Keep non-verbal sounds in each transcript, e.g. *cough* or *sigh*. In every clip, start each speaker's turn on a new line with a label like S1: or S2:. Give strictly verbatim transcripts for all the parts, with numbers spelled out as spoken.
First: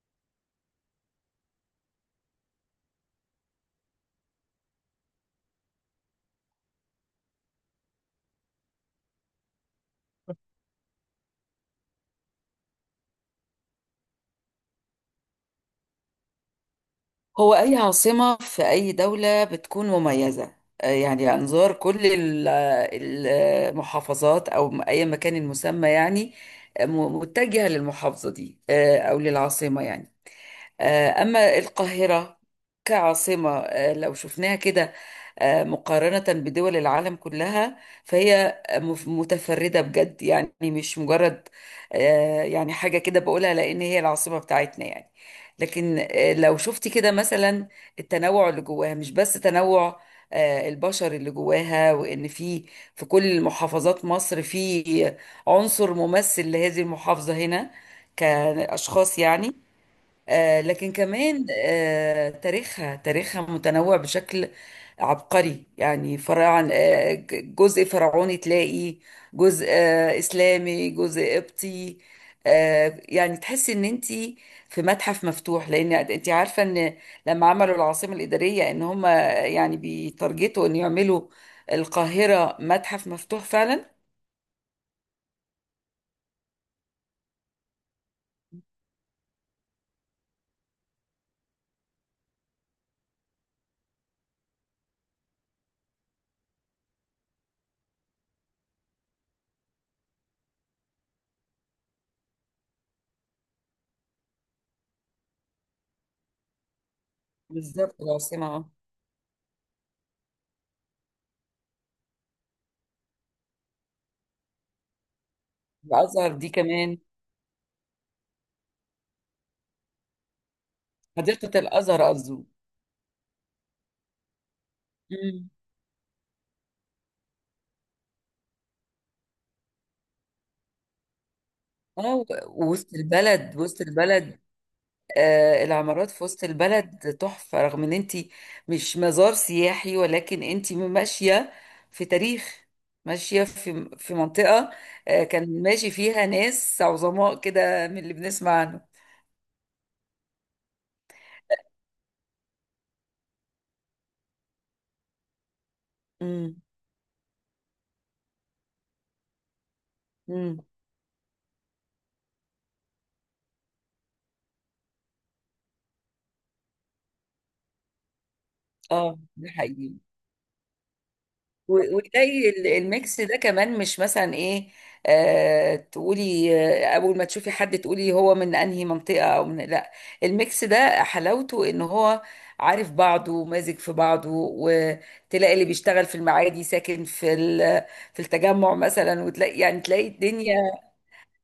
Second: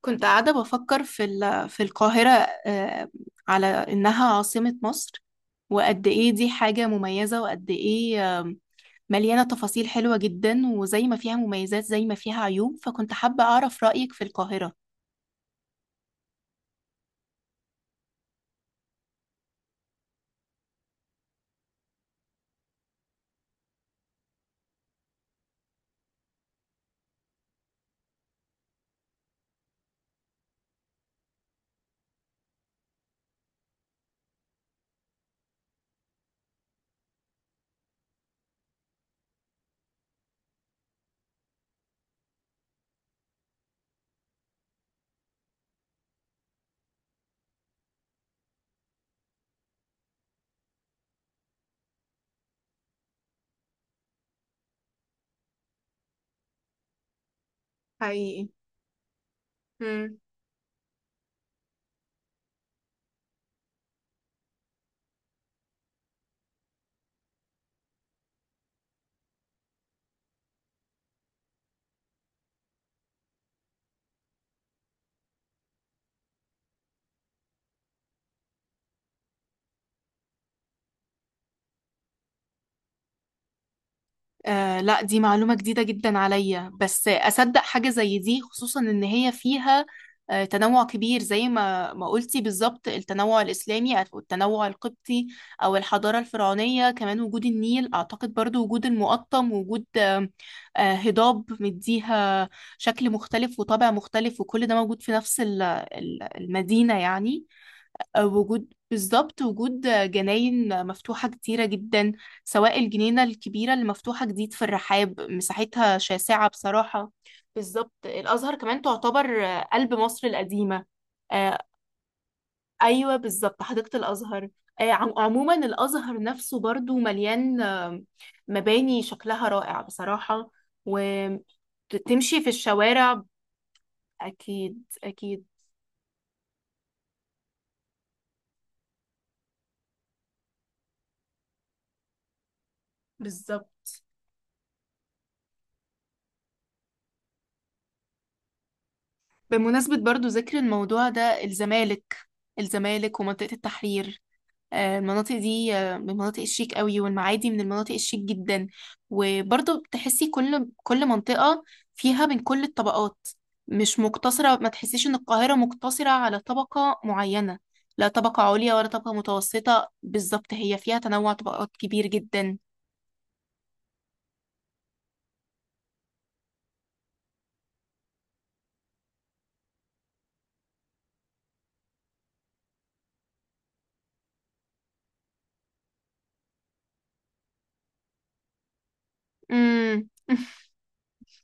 S1: كنت قاعدة بفكر في ال- في القاهرة. آه، على إنها عاصمة مصر، وقد إيه دي حاجة مميزة، وقد إيه آم، مليانة تفاصيل حلوة جدا، وزي ما فيها مميزات زي ما فيها عيوب، فكنت حابة أعرف رأيك في القاهرة.
S2: هو أي عاصمة في أي دولة بتكون مميزة. آه، يعني أنظار كل ال- آه، المحافظات، أو م- أي مكان المسمى يعني، آه، م- متجهة للمحافظة دي، آه، أو للعاصمة يعني. آه، أما القاهرة كعاصمة، آه، لو شفناها كده، آه، مقارنة بدول العالم كلها، فهي مف- متفردة بجد يعني، مش مجرد آه، يعني حاجة كده بقولها لأن هي العاصمة بتاعتنا يعني. لكن آه، لو شفتي كده مثلا، التنوع اللي جواها مش بس تنوع آه، البشر اللي جواها، وإن في في كل محافظات مصر في عنصر ممثل لهذه المحافظة هنا
S1: حقيقي.
S2: كأشخاص يعني.
S1: مم.
S2: آه، لكن كمان آه، تاريخها تاريخها متنوع بشكل عبقري يعني. فرعا آه، ج- جزء فرعوني، تلاقي جزء آه، إسلامي، جزء قبطي. آه، يعني تحسي ان انت في متحف مفتوح، لان انت عارفه ان لما عملوا العاصمه الاداريه، ان هم يعني بيتارجتوا ان يعملوا القاهره متحف مفتوح فعلا.
S1: آه، لا، دي معلومة جديدة جدا عليا، بس أصدق حاجة زي دي، خصوصا إن هي فيها آه تنوع كبير زي ما ما قلتي بالظبط، التنوع الإسلامي أو التنوع القبطي أو الحضارة الفرعونية كمان، وجود النيل أعتقد، برضو وجود المقطم، وجود آه آه، هضاب مديها شكل مختلف وطابع مختلف، وكل ده موجود في نفس ال- ال- المدينة يعني.
S2: بالظبط العاصمه آه.
S1: وجود بالظبط وجود جناين مفتوحة كتيرة جدا، سواء الجنينة الكبيرة اللي مفتوحة جديد في الرحاب، مساحتها
S2: الازهر
S1: شاسعة
S2: دي كمان.
S1: بصراحة. بالظبط، الأزهر كمان تعتبر قلب مصر القديمة. آه،
S2: حديقه الازهر قصدي.
S1: أيوة بالظبط، حديقة الأزهر. آه، عم- عموما الأزهر نفسه برضو مليان آه، مباني شكلها رائع بصراحة،
S2: اه،
S1: وتمشي في
S2: و- وسط
S1: الشوارع.
S2: البلد وسط البلد.
S1: أكيد أكيد،
S2: آه العمارات في وسط البلد تحفة، رغم ان انت مش مزار سياحي، ولكن انت ماشية في تاريخ، ماشية في
S1: بالظبط.
S2: في منطقة. آه كان ماشي فيها ناس عظماء كده من اللي بنسمع عنه.
S1: بمناسبة برضو ذكر الموضوع ده، الزمالك الزمالك ومنطقة التحرير، آه، المناطق دي آه، من المناطق
S2: امم.
S1: الشيك قوي، والمعادي من المناطق الشيك جدا. وبرضو بتحسي
S2: امم.
S1: كل كل منطقة فيها من كل الطبقات، مش مقتصرة، ما تحسيش ان القاهرة مقتصرة على طبقة معينة، لا طبقة عليا ولا طبقة
S2: اه، ده
S1: متوسطة،
S2: حقيقي.
S1: بالظبط هي فيها تنوع طبقات
S2: و-
S1: كبير
S2: وتلاقي
S1: جدا.
S2: ال- الميكس ده كمان، مش مثلا ايه؟ آه تقولي، آه اول ما تشوفي حد تقولي هو من انهي منطقة او من، لا. الميكس ده حلاوته ان هو عارف بعضه ومازج في بعضه، وتلاقي اللي بيشتغل في المعادي ساكن في ال- في التجمع مثلا، وتلاقي يعني تلاقي
S1: مم. *laughs*
S2: الدنيا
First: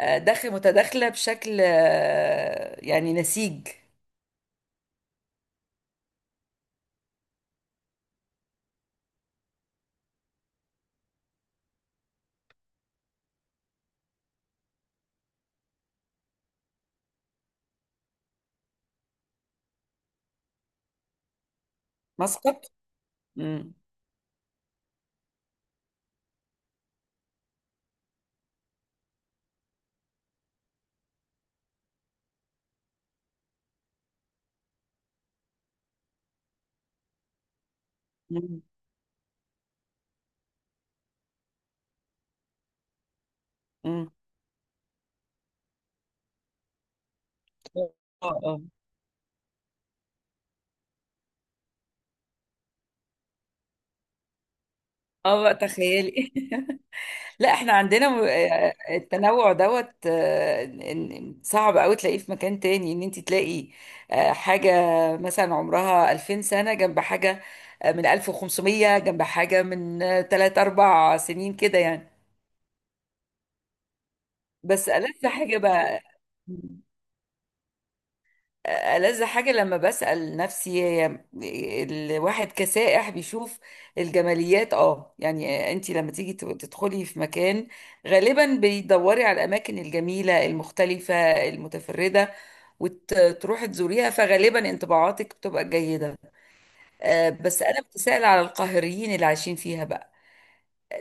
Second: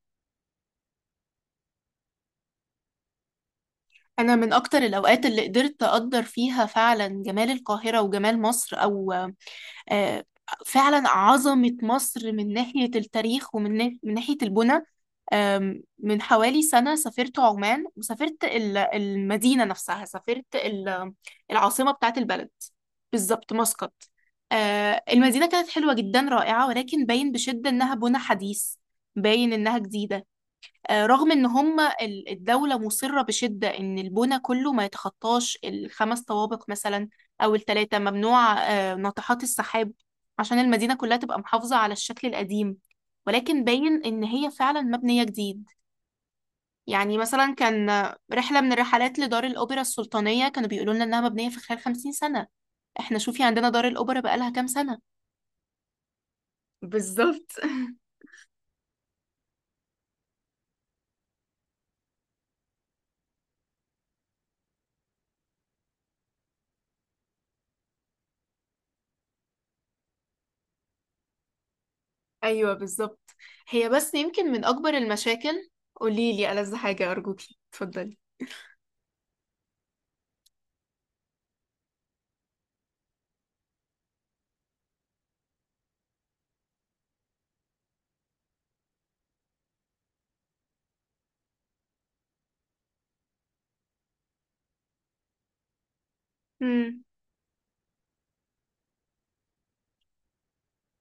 S2: آه، داخل متداخلة بشكل آه، يعني نسيج.
S1: انا من اكتر الاوقات اللي قدرت اقدر فيها فعلا جمال القاهره وجمال مصر، او آه، فعلا عظمة مصر من ناحية التاريخ ومن نا- من ناحية البنى، آم، من حوالي سنة سافرت عمان، وسافرت ال- المدينة نفسها، سافرت ال- العاصمة بتاعت البلد.
S2: مسقط.
S1: بالظبط،
S2: امم.
S1: مسقط. آه، المدينة كانت حلوة جدا، رائعة، ولكن باين بشدة إنها بنى حديث، باين إنها جديدة. آه، رغم ان هم ال- الدولة مصرة بشدة ان البنى كله ما يتخطاش الخمس طوابق مثلا، او التلاتة، ممنوع آه، ناطحات السحاب، عشان المدينة كلها تبقى محافظة على الشكل القديم، ولكن باين
S2: امم.
S1: ان هي فعلا مبنية جديد. يعني مثلا كان آه،
S2: اه.
S1: رحلة
S2: اه.
S1: من الرحلات لدار الأوبرا السلطانية، كانوا بيقولوا لنا انها مبنية في خلال خمسين سنة. احنا شوفي عندنا دار الأوبرا بقالها كام سنة.
S2: اه، بقى تخيلي *laughs*
S1: بالظبط
S2: لا،
S1: *laughs*
S2: احنا عندنا م- آه، التنوع دوت، آه، إن- إن صعب قوي تلاقيه في مكان تاني، ان انت تلاقي آه، حاجة مثلا عمرها ألفين سنة، جنب حاجة آه، من ألف وخمسمية، جنب حاجة من تلات أربع سنين كده يعني.
S1: ايوه بالظبط، هي بس يمكن من اكبر
S2: بس ألذ حاجة
S1: المشاكل.
S2: بقى.
S1: قوليلي ألذ حاجة، أرجوكي اتفضلي.
S2: ألذ حاجة لما بسأل نفسي، هي الواحد كسائح بيشوف الجماليات. اه يعني، انت لما تيجي تدخلي في مكان، غالبا بيدوري على الأماكن الجميلة المختلفة المتفردة، وتروحي تزوريها، فغالبا انطباعاتك بتبقى جيدة.
S1: امم.
S2: آه، بس أنا بتسأل على القاهريين اللي عايشين فيها بقى،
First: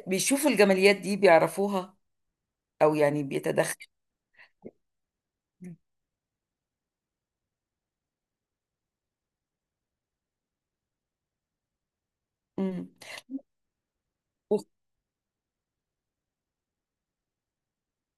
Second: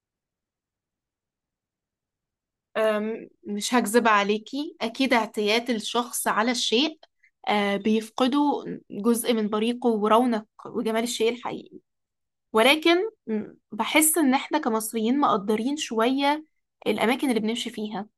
S2: بيشوفوا الجماليات دي؟ بيعرفوها؟ أو يعني
S1: أم، مش هكذب عليكي، أكيد اعتياد
S2: بيتدخلوا؟
S1: الشخص على الشيء آه، بيفقده جزء من بريقه ورونق وجمال الشيء الحقيقي، ولكن، م، بحس إن إحنا كمصريين مقدرين شوية الأماكن اللي بنمشي فيها.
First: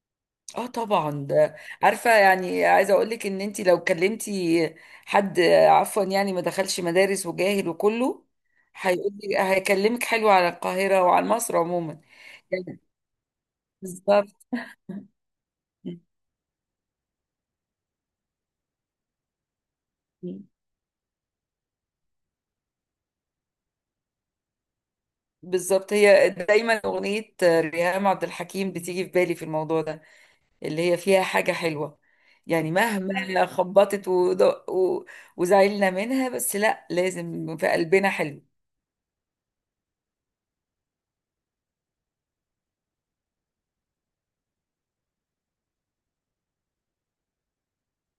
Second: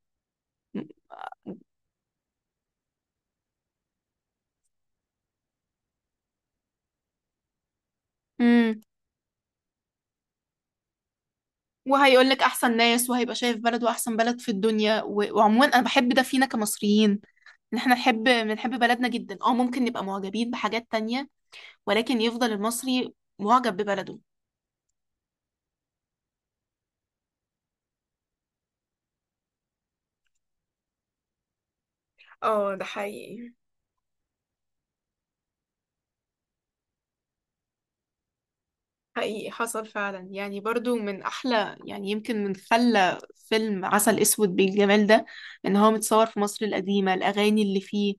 S2: اه طبعا ده، عارفه يعني، عايزه اقول لك ان انت لو كلمتي حد عفوا يعني ما دخلش مدارس وجاهل وكله،
S1: امم.
S2: هيقول لي، هيكلمك حلو على القاهره وعلى مصر عموما
S1: وهيقولك أحسن
S2: يعني.
S1: ناس، وهيبقى شايف بلده أحسن
S2: بالظبط.
S1: بلد في الدنيا، و- وعموما أنا بحب ده فينا كمصريين، ان احنا نحب، بنحب بلدنا جدا. اه، ممكن نبقى معجبين بحاجات تانية، ولكن يفضل المصري معجب ببلده.
S2: بالظبط، هي دايما اغنيه ريهام عبد الحكيم بتيجي في بالي في الموضوع ده، اللي هي فيها حاجه حلوه يعني،
S1: اه، ده
S2: مهما
S1: حقيقي.
S2: خبطت ودق- و- وزعلنا منها، بس لا، لازم في قلبنا حلو.
S1: حقيقي، حصل فعلا يعني، برضو من احلى يعني، يمكن من خلى فيلم عسل اسود بالجمال ده، ان هو متصور في مصر القديمة، الاغاني اللي فيه،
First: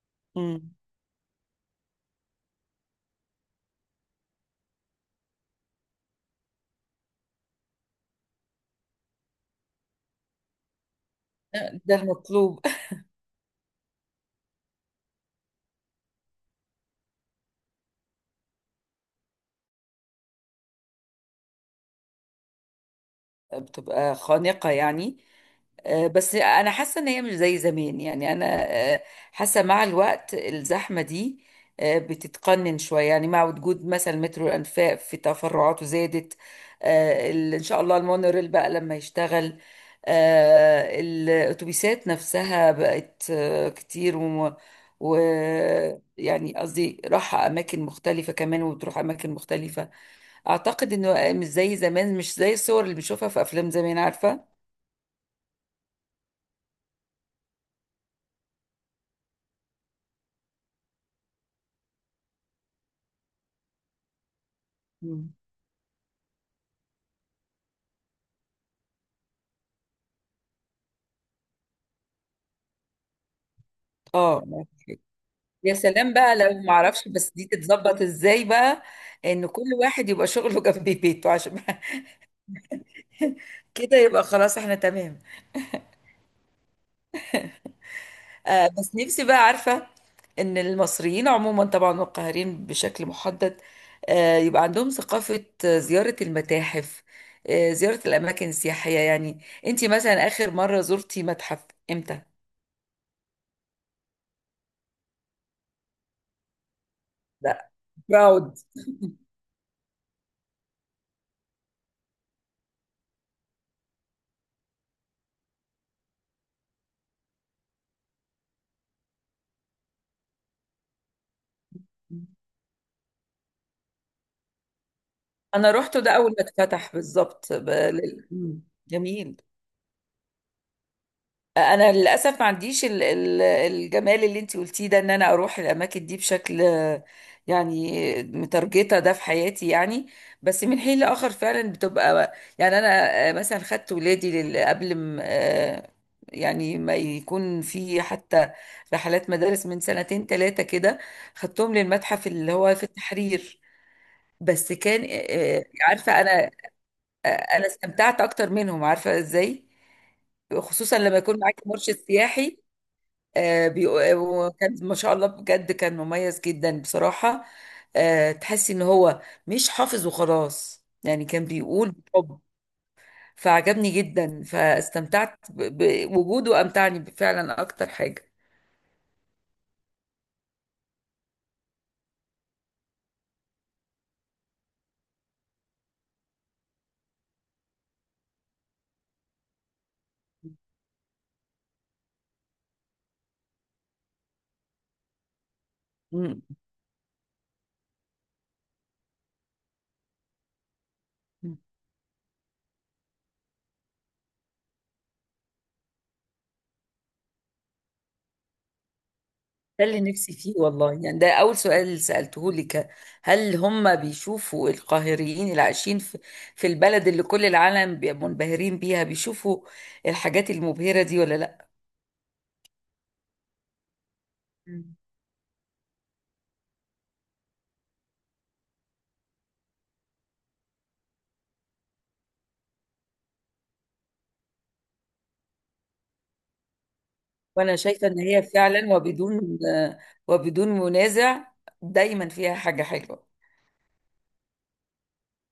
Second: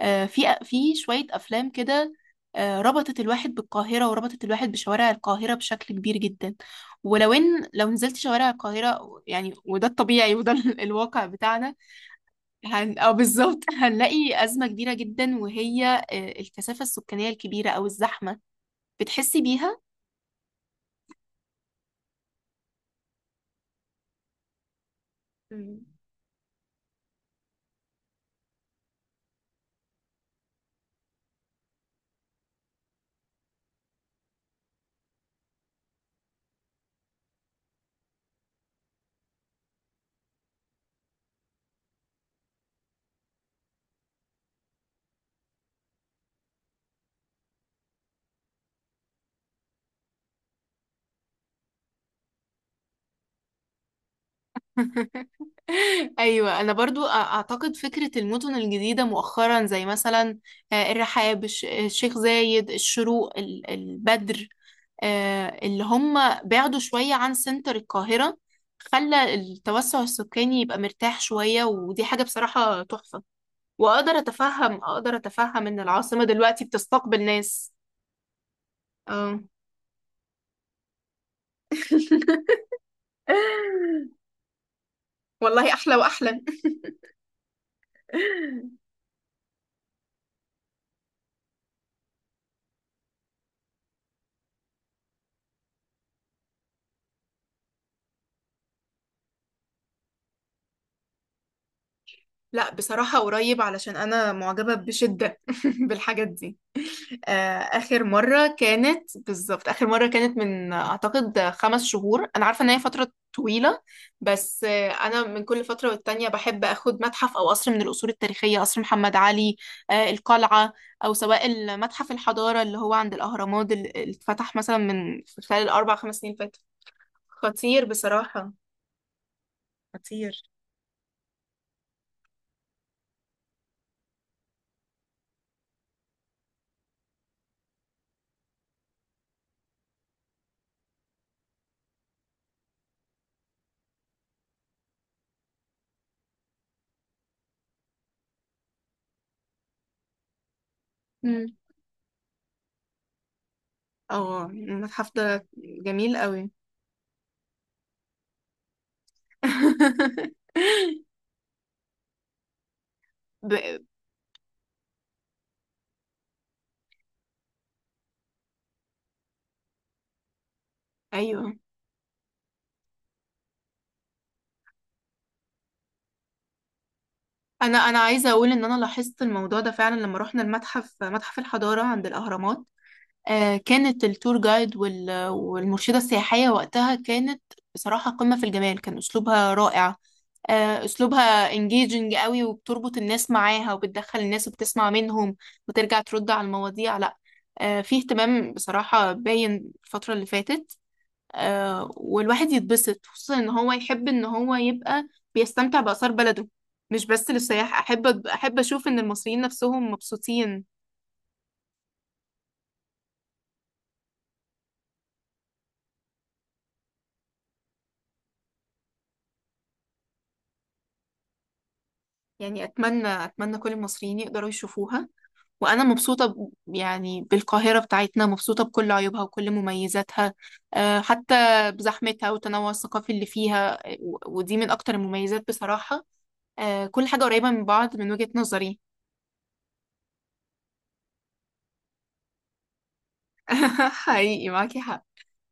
S1: آه، في
S2: مم.
S1: في شوية افلام كده آه، ربطت الواحد بالقاهرة، وربطت الواحد بشوارع القاهرة بشكل كبير جدا. ولو ان لو نزلت شوارع القاهرة يعني، وده الطبيعي، وده *laughs* ال- الواقع بتاعنا.
S2: ده المطلوب.
S1: هن... أو بالظبط *laughs* هنلاقي أزمة كبيرة جدا، وهي آه، الكثافة السكانية الكبيرة، أو الزحمة، بتحسي بيها؟
S2: بتبقى خانقة يعني.
S1: مم.
S2: آه، بس انا حاسه ان هي مش زي زمان يعني، انا آه، حاسه مع الوقت الزحمه دي آه، بتتقنن شويه يعني، مع وجود مثلا مترو الانفاق في تفرعاته زادت. آه، ال- ان شاء الله المونوريل بقى لما يشتغل. آه، الاتوبيسات نفسها بقت آه، كتير، و و- يعني قصدي راحة أماكن مختلفة كمان، وبتروح أماكن مختلفة. اعتقد انه مش زي زمان، مش زي الصور اللي بنشوفها في افلام زمان عارفه.
S1: *laughs* أيوة، أنا برضو أ- أعتقد فكرة المدن الجديدة مؤخرا، زي مثلا آه، الرحاب، الش- الشيخ زايد، الشروق، ال- البدر،
S2: مم.
S1: آه، اللي هم بعدوا شوية عن سنتر القاهرة، خلى التوسع السكاني يبقى مرتاح شوية، ودي حاجة بصراحة تحفة. واقدر
S2: اه،
S1: اتفهم اقدر اتفهم
S2: يا
S1: ان
S2: سلام
S1: العاصمة
S2: بقى، لو
S1: دلوقتي
S2: ما اعرفش
S1: بتستقبل
S2: بس دي
S1: ناس.
S2: تتظبط ازاي بقى،
S1: اه
S2: ان كل واحد يبقى شغله *laughs* جنب بيته عشان *laughs*
S1: *laughs*
S2: كده، يبقى خلاص احنا تمام.
S1: والله احلى واحلى *laughs*
S2: آه بس نفسي بقى عارفه ان المصريين عموما طبعا، والقاهرين بشكل محدد آه يبقى عندهم ثقافه آه، زياره المتاحف، آه زياره الاماكن السياحيه يعني. انت مثلا اخر مره زرتي متحف امتى؟
S1: لا، بصراحة قريب، علشان انا معجبة بشدة *laughs* بالحاجات دي. آه،
S2: لا
S1: آخر مرة
S2: براود.
S1: كانت، بالظبط آخر مرة كانت من آه، أعتقد آه، خمس شهور، أنا عارفة إن هي فترة طويلة، بس آه، أنا من كل فترة والتانية بحب أخد متحف أو قصر من القصور التاريخية، قصر محمد علي، آه، القلعة، أو سواء المتحف الحضارة اللي هو عند الأهرامات، اللي اللي اتفتح مثلا من في خلال
S2: انا
S1: الأربع
S2: روحته ده
S1: خمس
S2: اول
S1: سنين
S2: ما
S1: فاتوا.
S2: اتفتح بالظبط، ب-
S1: خطير
S2: لل-
S1: بصراحة.
S2: مم. جميل. انا للاسف ما عنديش ال- ال- الجمال اللي انت قلتيه ده، ان انا اروح الاماكن دي بشكل آه، يعني مترجطه ده في حياتي يعني. بس من حين لاخر فعلا بتبقى، يعني انا آه، مثلا خدت ولادي لل- قبل ما آه، يعني ما يكون في حتى رحلات مدارس من سنتين ثلاثه كده،
S1: مم.
S2: خدتهم للمتحف اللي هو في التحرير.
S1: أو
S2: بس كان
S1: المتحف ده.
S2: آه، آه،
S1: جميل
S2: عارفه
S1: قوي
S2: انا، آه، انا استمتعت اكتر منهم، عارفه ازاي؟
S1: *laughs*
S2: خصوصا لما يكون معاكي مرشد سياحي،
S1: ب...
S2: آه، بيق- وكان ما شاء الله بجد كان مميز جدا بصراحه. آه، تحسي ان هو مش حافظ وخلاص يعني، كان
S1: أيوه،
S2: بيقول بحب. فعجبني جدا، فاستمتعت ب- بوجوده. امتعني فعلا
S1: انا
S2: اكتر
S1: انا
S2: حاجه.
S1: عايزه اقول ان انا لاحظت الموضوع ده فعلا لما رحنا المتحف، متحف الحضاره عند الاهرامات، آه، كانت التور جايد، وال- والمرشده السياحيه وقتها كانت بصراحه قمه في الجمال، كان اسلوبها رائع. آه، اسلوبها انجيجنج قوي، وبتربط الناس معاها، وبتدخل الناس، وبتسمع منهم، وترجع ترد
S2: مم.
S1: على المواضيع. لا، آه، في اهتمام بصراحه باين الفتره اللي فاتت، آه، والواحد يتبسط، خصوصا ان هو يحب ان هو يبقى بيستمتع بآثار بلده. مش بس للسياح، احب احب اشوف ان المصريين
S2: ده
S1: نفسهم
S2: اللي نفسي فيه
S1: مبسوطين.
S2: والله يعني، ده أول سؤال سألته لك، هل هم بيشوفوا؟ القاهريين اللي عايشين في, في البلد اللي كل العالم بي- منبهرين بيها، بيشوفوا الحاجات المبهرة دي ولا لا؟
S1: يعني اتمنى اتمنى كل المصريين يقدروا
S2: مم.
S1: يشوفوها. وانا مبسوطة ب- يعني بالقاهرة بتاعتنا، مبسوطة بكل عيوبها وكل مميزاتها، آه، حتى بزحمتها، والتنوع الثقافي اللي فيها، و- ودي من اكتر المميزات بصراحة. آه، كل حاجة قريبة من
S2: وأنا
S1: بعض
S2: شايفة
S1: من
S2: إن
S1: وجهة
S2: هي
S1: نظري.
S2: فعلا، وبدون وبدون منازع، دايما فيها حاجة حلوة.
S1: *laughs* حقيقي، معاكي حق.